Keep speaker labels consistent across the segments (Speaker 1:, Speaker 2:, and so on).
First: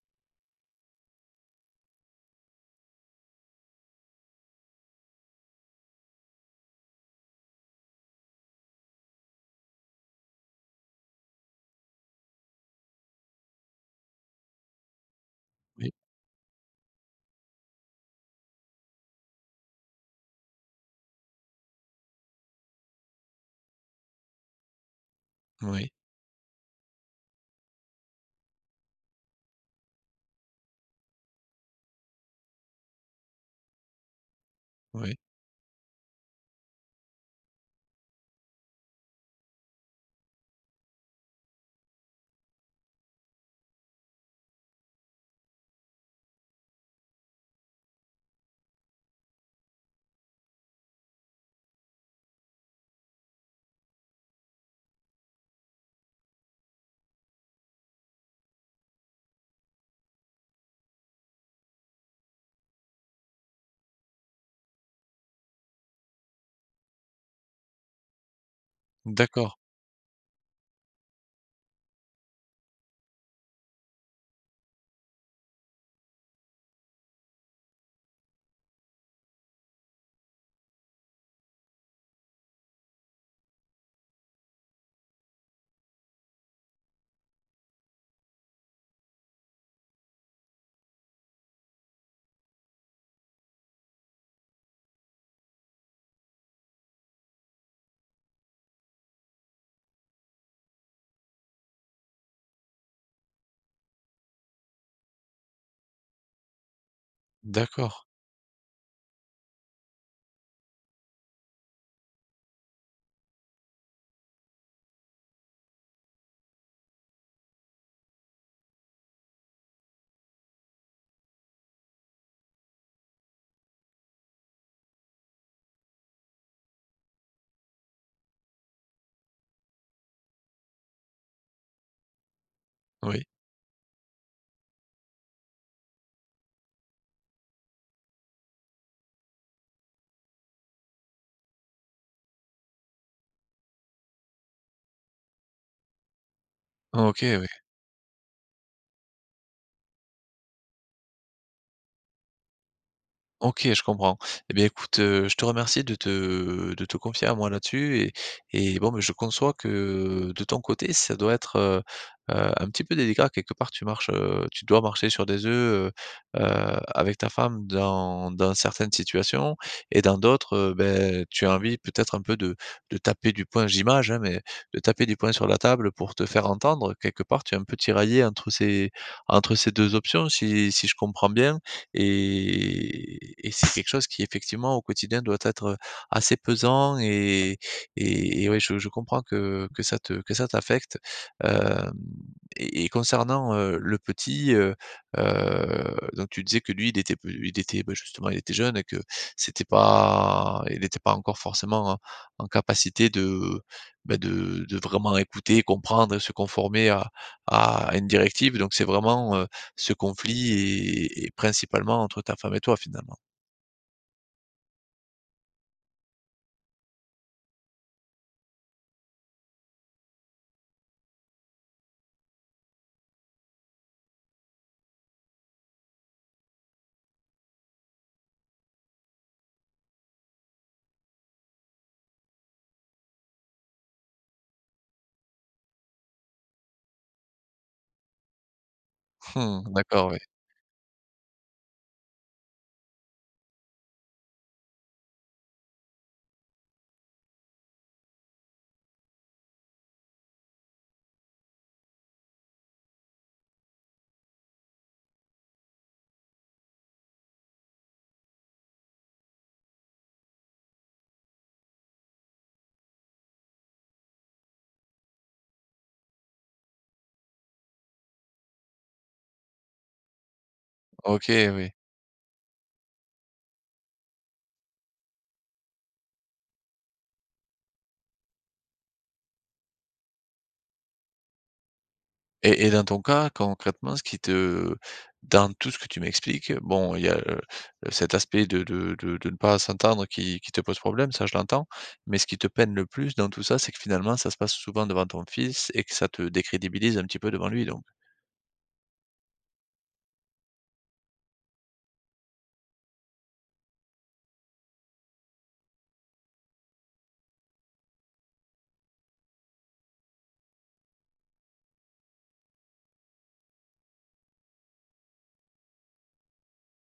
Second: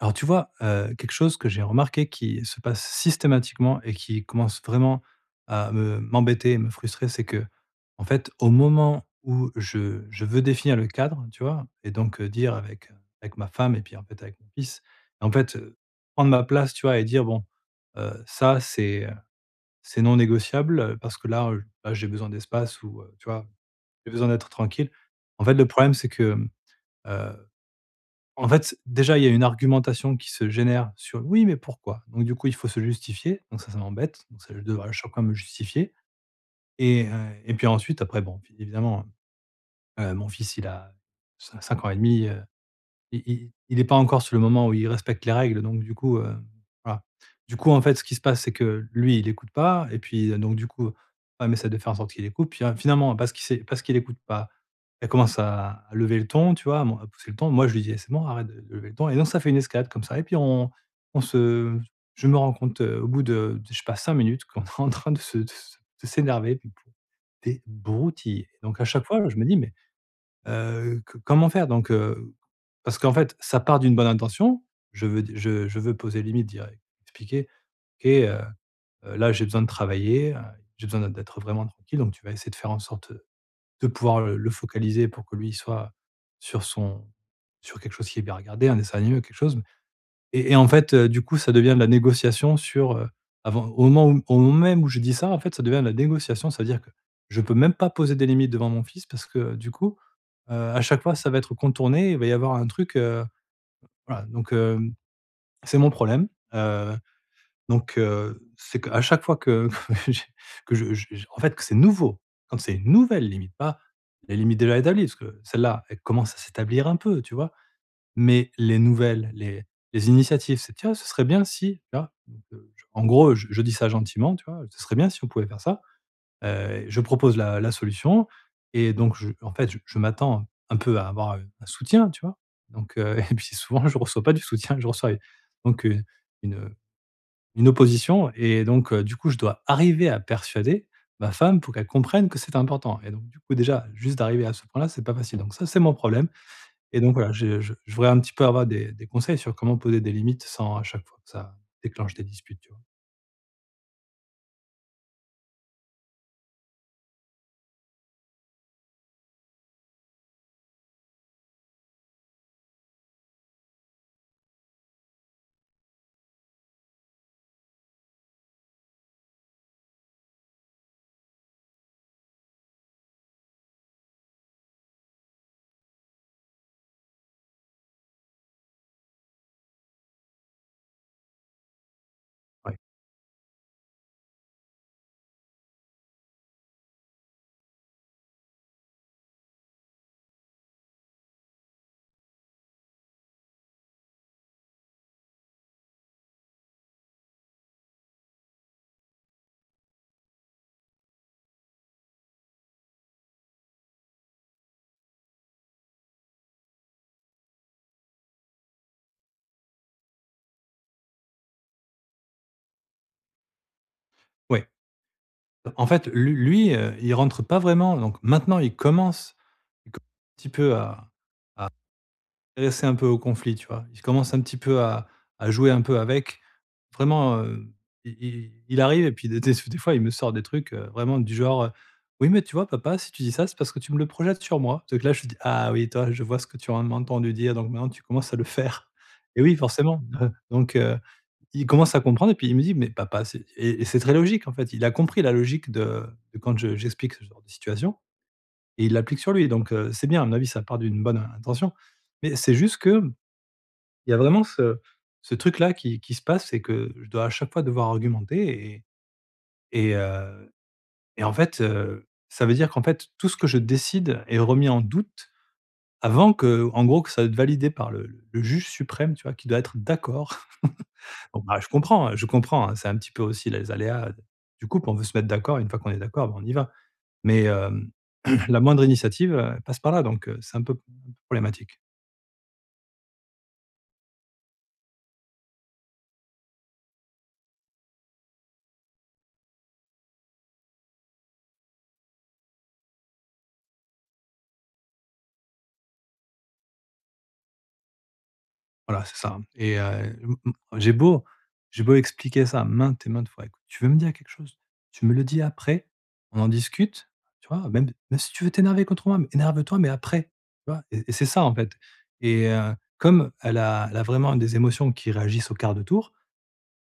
Speaker 1: Alors tu vois, quelque chose que j'ai remarqué qui se passe systématiquement et qui commence vraiment à me m'embêter et me frustrer, c'est que en fait, au moment où je veux définir le cadre, tu vois? Et donc, dire avec ma femme et puis en fait avec mon fils, en fait,
Speaker 2: Oui,
Speaker 1: prendre ma place, tu vois? Et dire: «Bon, ça c'est non négociable, parce que là j'ai besoin d'espace» ou, tu vois? «J'ai besoin d'être tranquille». En fait, le
Speaker 2: oui,
Speaker 1: problème c'est que, en fait, déjà, il y a une argumentation qui se génère sur: «Oui, mais pourquoi?» Donc du coup, il faut se justifier, donc ça m'embête, donc ça, je devrais à chaque
Speaker 2: oui.
Speaker 1: fois me justifier et heu et puis ensuite après bon, évidemment, mon fils, il a 5 ans et demi, il est pas encore sur le moment où il respecte les règles, donc du coup, voilà. Du coup, en fait, ce qui se passe, c'est que lui, il écoute pas et puis, donc du coup, femme essaie de faire en sorte qu'il écoute. Puis, finalement, parce qu'il écoute pas, elle commence à lever le ton, tu vois? À pousser le ton. Moi, je lui dis: «Eh, c'est bon, arrête de lever le ton», et donc ça fait une escalade comme ça et puis on se je me rends compte, au bout de je sais pas 5 minutes qu'on est en train de s'énerver, puis pour des broutilles. Donc à chaque fois, je me
Speaker 2: D'accord,
Speaker 1: dis: «Mais.» C comment faire? Donc parce qu'en fait, ça part d'une bonne intention. Je veux poser limite, dire expliquer: «OK, là, j'ai besoin de travailler, j'ai besoin d'être vraiment tranquille, donc tu vas essayer de faire en sorte de pouvoir le focaliser pour que lui, il soit sur son sur quelque chose qui est bien, regardé un dessin animé, quelque chose». Et en fait, du coup, ça devient de la négociation sur, avant au moment où au moment même où je dis ça, en fait, ça devient de la négociation. C'est-à-dire que je peux même pas poser des limites devant mon fils parce que, du coup, à chaque fois, ça va être contourné. Il va y avoir un truc, voilà, donc c'est mon problème, heu,
Speaker 2: d'accord,
Speaker 1: donc c'est qu'à chaque fois que que j'ai que je en fait, que c'est nouveau, quand c'est une nouvelle limite, pas les limites déjà établies, parce que celle-là, elle commence à s'établir un peu, tu vois? Mais les nouvelles, les initiatives, c'est: «Tiens, ce serait bien si», tu vois? Donc je en gros, je dis ça gentiment, tu vois? «Ce serait bien si on pouvait faire ça». Je propose la solution, et donc je en fait, je m'attends un peu à avoir un soutien, tu vois? Donc
Speaker 2: oui.
Speaker 1: et puis souvent, je reçois pas du soutien, je reçois donc une, une opposition, et donc du coup, je dois arriver à persuader ma femme pour qu'elle comprenne que c'est important, et donc du coup, déjà, juste d'arriver à ce point-là, c'est pas facile. Donc ça, c'est mon problème, et donc
Speaker 2: OK,
Speaker 1: voilà,
Speaker 2: oui.
Speaker 1: je voudrais un petit peu avoir des conseils sur comment poser des limites sans à chaque fois que ça déclenche des disputes, tu vois?
Speaker 2: OK, je comprends. Eh bien, écoute, je te remercie de te confier à moi là-dessus et bon, mais je conçois que de ton côté, ça doit être, un petit peu délicat. Quelque part, tu dois marcher sur des œufs, avec ta femme dans certaines situations et dans d'autres, beh, tu as envie peut-être un peu de taper du poing, j'image, hein, mais de taper du poing sur la table pour te faire entendre. Quelque part, tu es un peu tiraillé entre ces 2 options si je comprends bien
Speaker 1: Ouais,
Speaker 2: et c'est quelque chose qui effectivement au quotidien doit être assez pesant et ouais, je comprends que ça te que ça t'affecte. Hem et concernant, le petit, donc tu disais que lui, il était peu il était, bah, justement, il était jeune et que c'était pas il n'était pas encore forcément en en capacité de, bah, de vraiment écouter, comprendre et se conformer à une directive. Donc c'est vraiment, ce conflit est principalement entre ta femme et toi, finalement?
Speaker 1: ouais. En fait, lu lui, il rentre pas vraiment. Donc maintenant il commence un petit peu à à intéressé un peu au conflit, tu vois? Il commence un petit peu à jouer un peu avec. Vraiment, i i il arrive et puis des fois, il me sort des trucs, vraiment du genre, «Oui, mais tu vois papa, si tu dis ça, c'est parce que tu me le projettes sur moi». Donc là, je dis: «Ah oui, toi, je vois ce que tu en m'as entendu dire, donc maintenant tu commences à le faire». Et oui,
Speaker 2: Mmh,
Speaker 1: forcément,
Speaker 2: d'accord, oui.
Speaker 1: donc il commence à comprendre et puis il me dit: «Mais papa, c'est». Et c'est très logique, en fait. Il a compris la logique de quand je j'explique ce genre de situation et il l'applique sur lui. Donc c'est bien, à mon avis, ça part d'une bonne intention. Mais c'est juste que il y a vraiment ce truc-là qui se passe, c'est que je dois à chaque fois devoir argumenter, et heu et en fait, ça veut dire qu'en fait, tout ce que je décide est remis en doute avant que, en gros, que ça soit validé par le juge suprême, tu vois? Qui doit être d'accord.
Speaker 2: OK,
Speaker 1: Bon, bah,
Speaker 2: oui.
Speaker 1: je comprends, hein, c'est un petit peu aussi les aléas du couple. On veut se mettre d'accord, une fois qu'on est d'accord, bah, on y va. Mais, la moindre initiative, passe par là, donc, c'est un peu problématique.
Speaker 2: Et dans ton cas, concrètement, ce qui te dans tout ce que tu m'expliques, bon, il y a, cet aspect de ne pas s'entendre qui te pose problème, ça je l'entends, mais ce qui te peine le plus dans tout ça, c'est que finalement, ça se passe souvent devant ton fils et que ça te décrédibilise un petit peu devant lui, donc?
Speaker 1: Voilà, c'est ça, et m m j'ai beau expliquer ça maintes et maintes fois: «Écoute, tu veux me dire quelque chose? Tu me le dis après, on en discute», tu vois? Même si tu veux t'énerver contre moi, mais énerve-toi, mais après, tu vois? Et c'est ça, en fait, et comme elle a vraiment des émotions qui réagissent au quart de tour,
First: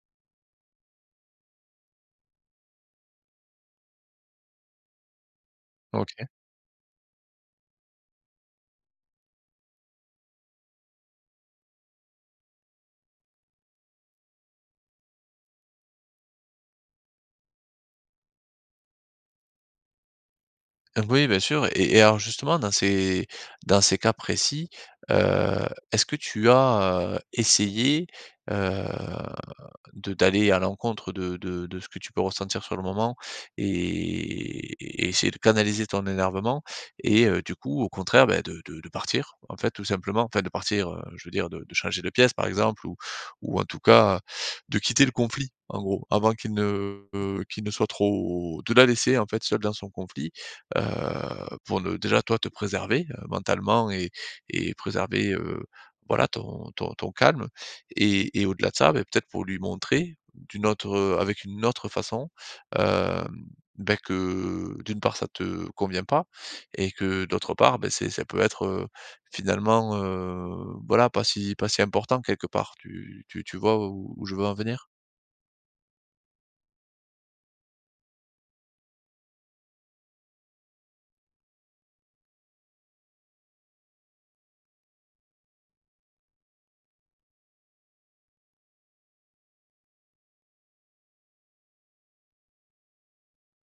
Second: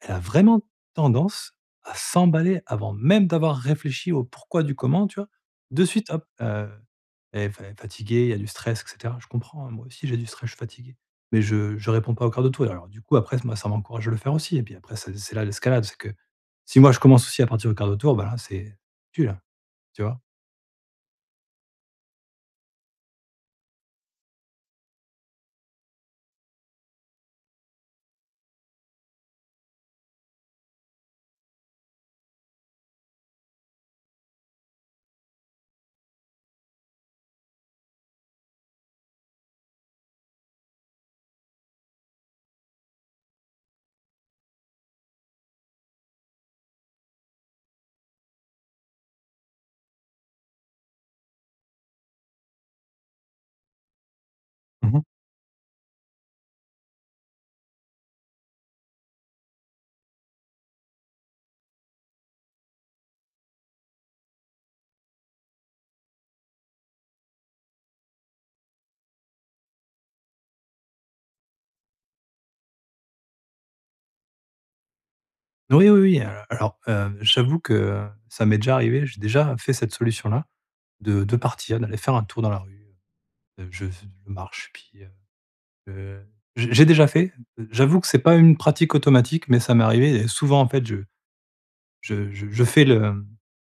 Speaker 1: elle a vraiment tendance à s'emballer avant même d'avoir réfléchi au pourquoi du comment, tu vois? De suite, hop,
Speaker 2: OK.
Speaker 1: elle est fa fatiguée, il y a du stress et cetera. Je comprends, hein, moi aussi j'ai du stress, je suis fatigué. Mais je réponds pas au quart de tour. Alors du coup, après, moi, ça m'encourage à le faire aussi, et puis après c'est là l'escalade, c'est que si moi je commence aussi à partir au quart de tour, bah, là, c'est tu là, tu vois?
Speaker 2: Oui, bien sûr. Et alors justement dans ces cas précis, est-ce que tu as, essayé, heu de d'aller à l'encontre de ce que tu peux ressentir sur le moment et et essayer de canaliser ton énervement et du coup, au contraire, ben de partir, en fait, tout simplement. Enfin de partir, je veux dire de changer de pièce, par exemple, ou en tout cas, de quitter le conflit, en gros, avant qu'il ne soit trop, de la laisser, en fait, seule dans son conflit, heu, pour ne déjà, toi, te préserver, mentalement et
Speaker 1: Mmh.
Speaker 2: préserver, voilà, ton calme et au-delà de ça, ben peut-être pour lui montrer d'une autre, avec une autre façon, hem, beh, que d'une part ça te convient pas et que d'autre part, ben c'est ça peut être, finalement, voilà, pas si pas si important quelque part. Tu vois où où je veux en venir?
Speaker 1: Oui, oui, oui, alors, j'avoue que ça m'est déjà arrivé, j'ai déjà fait cette solution-là de partir, d'aller faire un tour dans la rue, je marche puis, Heu, j'ai déjà fait. J'avoue que c'est pas une pratique automatique, mais ça m'est arrivé, et souvent, en fait, je fais le,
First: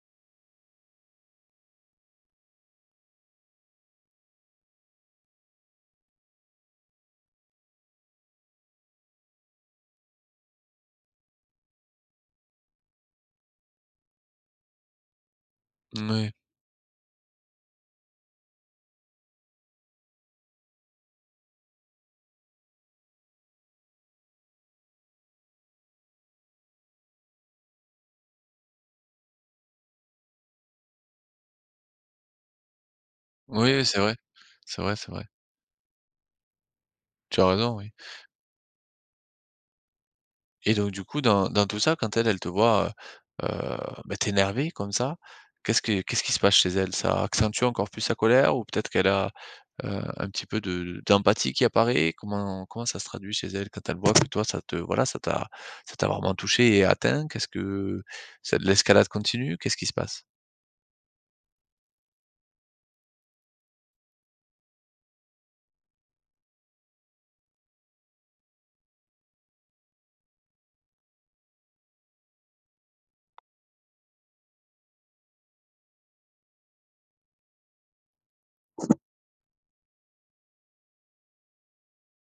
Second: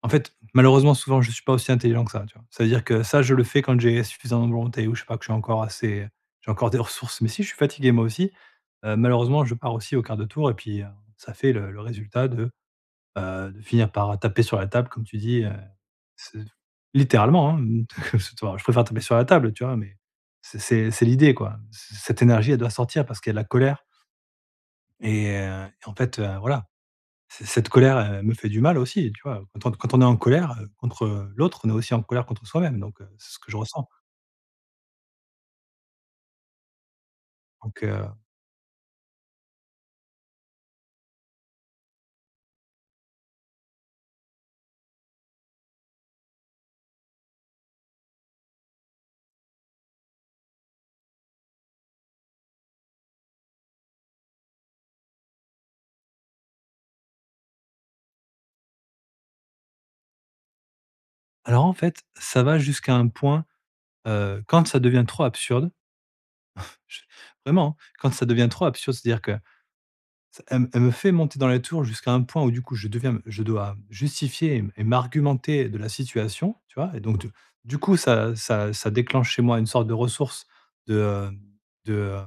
Speaker 1: en fait, malheureusement, souvent, je suis pas aussi intelligent que ça, tu vois? C'est-à-dire que ça, je le fais quand j'ai suffisamment de volonté ou je sais pas, que je suis encore assez, j'ai encore des ressources, mais si je suis fatigué moi aussi, malheureusement, je pars aussi au quart de tour et puis, ça fait le résultat de finir par taper sur la table comme tu dis,
Speaker 2: Mouais.
Speaker 1: c'est littéralement, hein, je préfère taper sur la table, tu vois? Mais c'est l'idée, quoi. C Cette énergie, elle doit sortir parce qu'il y a de la colère, et en fait, voilà, c cette colère, elle me fait du mal aussi, tu vois? Quand on est en colère, contre, l'autre, on est aussi en colère contre soi-même, donc c'est ce que je
Speaker 2: Oui, oui,
Speaker 1: ressens,
Speaker 2: c'est vrai. C'est vrai, c'est vrai. Tu as raison,
Speaker 1: donc
Speaker 2: oui. Et donc du coup, dans dans tout ça, quand elle, elle te voit, heu heu, bah, t'énervé comme ça, qu'est-ce que qu'est-ce qui se passe chez elle? Ça accentue encore plus sa colère ou peut-être qu'elle a un petit peu de d'empathie qui apparaît? Comment comment ça se traduit chez elle quand elle voit que toi ça te voilà, ça t'a vraiment touché et atteint? Qu'est-ce que c'est de l'escalade continue? Qu'est-ce qui se passe?
Speaker 1: alors en fait, ça va jusqu'à un point, quand ça devient trop absurde, je vraiment, hein, quand ça devient trop absurde, c'est-à-dire que ça, elle me fait monter dans la tour jusqu'à un point où du coup je deviens, je dois justifier et m'argumenter de la situation, tu vois? Et donc du coup ça déclenche chez moi une sorte de ressource de, heu, de, heu,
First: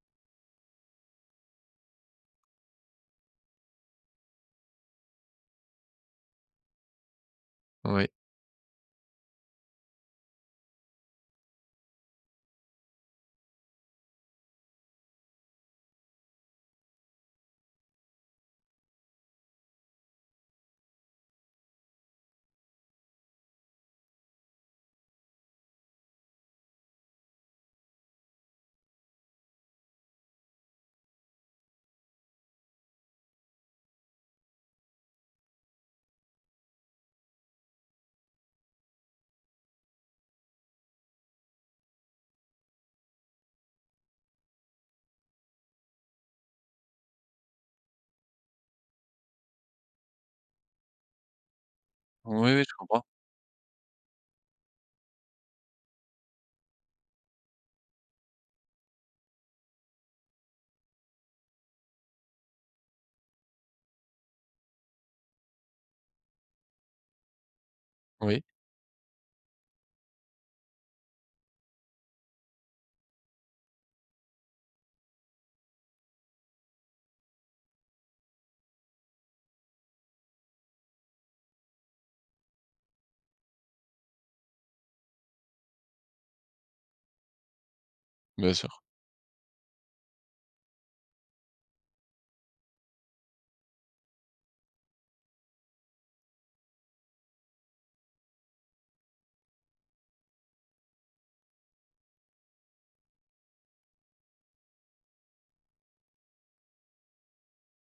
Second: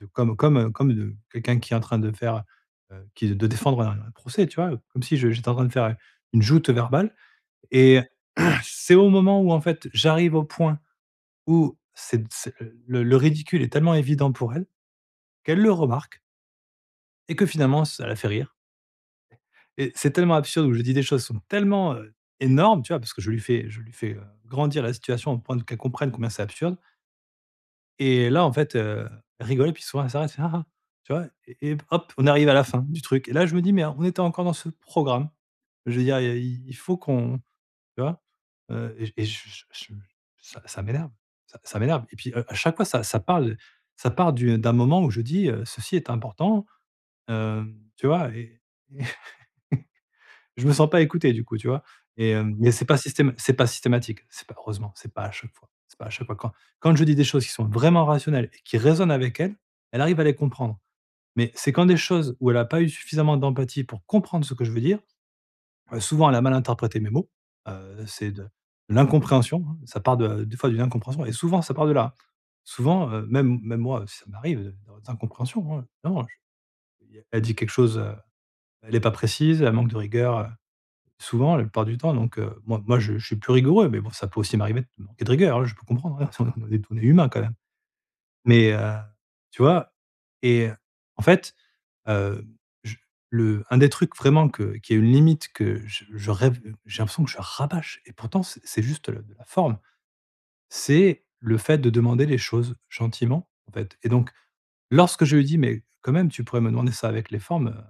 Speaker 1: de comme de quelqu'un qui est en train de faire, qui de défendre un procès, tu vois? Comme si je j'étais en train de faire, une joute verbale. Et
Speaker 2: Oui.
Speaker 1: c'est au moment où en fait j'arrive au point où c'est le ridicule est tellement évident pour elle, qu'elle le remarque et que finalement ça la fait rire. Et c'est tellement absurde, où je dis des choses qui sont tellement, énormes, tu vois? Parce que je lui fais, grandir la situation au point qu'elle comprenne combien c'est absurde. Et là, en fait, elle rigolait puis souvent elle s'arrête, elle fait: «Ah ah», tu vois? Et hop, on arrive à la fin du truc et là, je me dis: «Mais on était encore dans ce programme». Je veux dire, il faut qu'on, tu vois? Et ça m'énerve, ça m'énerve et puis, à chaque fois, ça part du d'un moment où je dis, «Ceci est important», heu, tu vois? Et je me sens pas écouté du coup, tu vois? Et
Speaker 2: Oui,
Speaker 1: hem,
Speaker 2: oui,
Speaker 1: mais Mmh.
Speaker 2: je comprends.
Speaker 1: C'est pas systématique. C'est pas heureusement, c'est pas à chaque fois. C'est pas à chaque fois. Quand je dis des choses qui sont vraiment rationnelles et qui résonnent avec elle, elle arrive à les comprendre. Mais c'est quand des choses où elle a pas eu suffisamment d'empathie pour comprendre ce que je veux dire. Souvent elle a mal interprété mes mots. C'est
Speaker 2: Oui,
Speaker 1: de l'incompréhension, hein. Ça part de des fois d'une incompréhension et souvent ça part de là. Souvent, même moi, si ça m'arrive, d'incompréhension, hein. Évidemment, je elle dit quelque chose, elle est pas précise, elle manque de rigueur. Souvent, la plupart du temps, donc moi je suis plus rigoureux, mais bon, ça peut aussi m'arriver de manquer de rigueur, hein, je peux comprendre, hein, on est humain quand même.
Speaker 2: bien sûr.
Speaker 1: Mais tu vois? Et en fait, heu, je le un des trucs vraiment que qui est une limite que je rêve j'ai l'impression que je rabâche et pourtant c'est juste le de la forme. C'est le fait de demander les choses gentiment, en fait. Et donc lorsque je lui dis: «Mais quand même, tu pourrais me demander ça avec les formes,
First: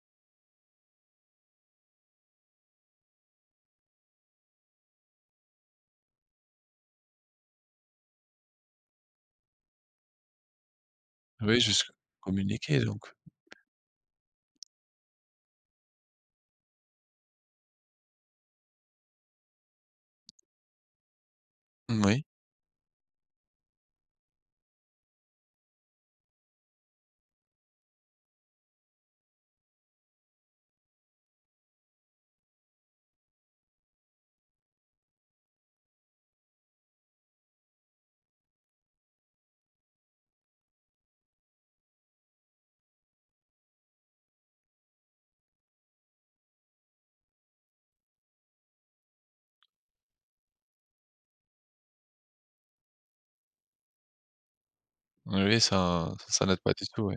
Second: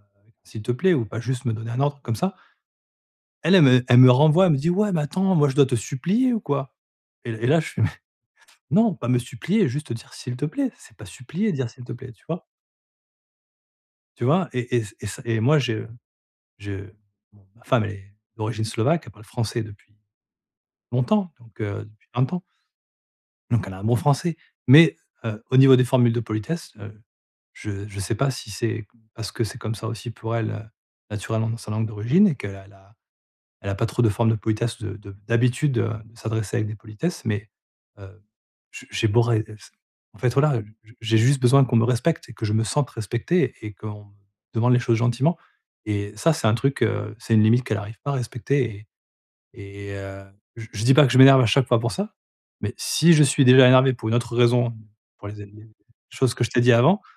Speaker 1: s'il te plaît, ou pas juste me donner un ordre comme ça». Elle, elle me renvoie, elle me dit: «Ouais, mais attends, moi je dois te supplier ou quoi?» Et là je fais: «Mais non, pas me supplier, juste dire "s'il te plaît", c'est pas supplier,
Speaker 2: Oui,
Speaker 1: dire "s'il
Speaker 2: juste
Speaker 1: te plaît", tu vois?»
Speaker 2: communiquer donc.
Speaker 1: Tu vois? Et ça et moi j'ai, bon, ma femme elle est d'origine slovaque, elle parle français depuis longtemps, donc depuis 20 ans, donc elle a un bon français. Mais au niveau des formules de politesse, je ne sais pas si c'est parce que c'est comme ça aussi pour elle, naturellement dans sa langue d'origine et qu'elle a elle a pas trop de forme de politesse de d'habitude, de s'adresser avec des politesses, mais, heu, j j'ai beau ré en fait, voilà, j'ai juste besoin qu'on me respecte et que je me sente respecté et qu'on me demande les choses gentiment, et ça, c'est un truc, c'est une limite qu'elle n'arrive pas à respecter. Et heu, je dis pas que je m'énerve à chaque fois pour ça, mais si je suis déjà énervé pour une autre raison, pour
Speaker 2: Oui, oui,
Speaker 1: les
Speaker 2: ça
Speaker 1: choses que
Speaker 2: ça
Speaker 1: je t'ai
Speaker 2: n'aide
Speaker 1: dit
Speaker 2: pas du
Speaker 1: avant,
Speaker 2: tout, ouais.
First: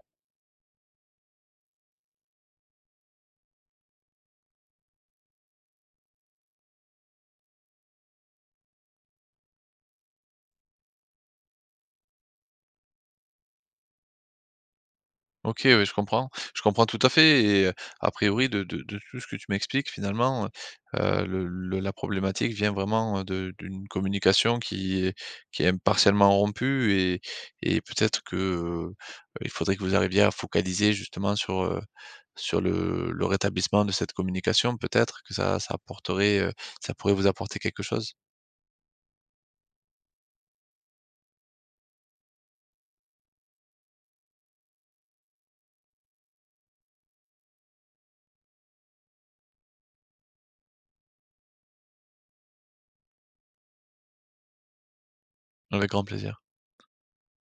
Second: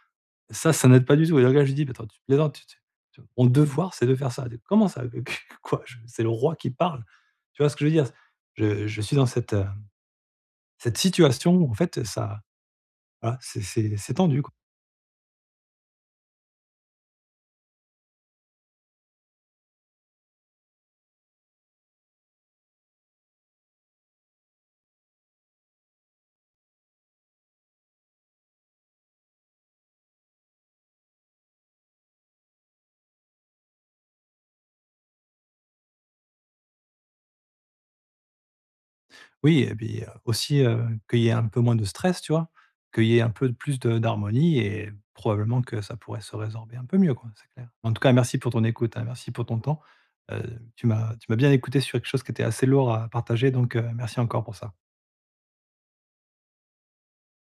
Speaker 1: ça n'aide pas du tout et le gars je lui dis: «Mais attends, tu plaisantes, tu tu tu mon devoir, c'est de faire ça». Comment ça? Q q quoi? Je c'est le roi qui parle». Tu vois ce que je veux dire? Je suis dans cette, cette situation où en fait, ça voilà, c'est c'est tendu quoi.
Speaker 2: OK, oui, je comprends. Je comprends tout à fait. Et a priori de tout ce que tu m'expliques finalement, le la problématique vient vraiment, de d'une communication qui est partiellement rompue et peut-être que, il faudrait que vous arriviez à focaliser justement sur, sur le rétablissement de cette communication. Peut-être que ça ça apporterait, ça pourrait vous apporter quelque chose?
Speaker 1: Oui et puis, aussi, qu'il y ait un peu moins de stress, tu vois? Qu'il y ait un peu de plus de d'harmonie et probablement que ça pourrait se résorber un peu mieux quoi, c'est clair. En tout cas, merci pour ton écoute, hein, merci pour ton temps. Heu, Tu m'as bien écouté sur quelque chose qui était assez lourd à partager donc, merci encore pour ça.
Speaker 2: Avec grand plaisir.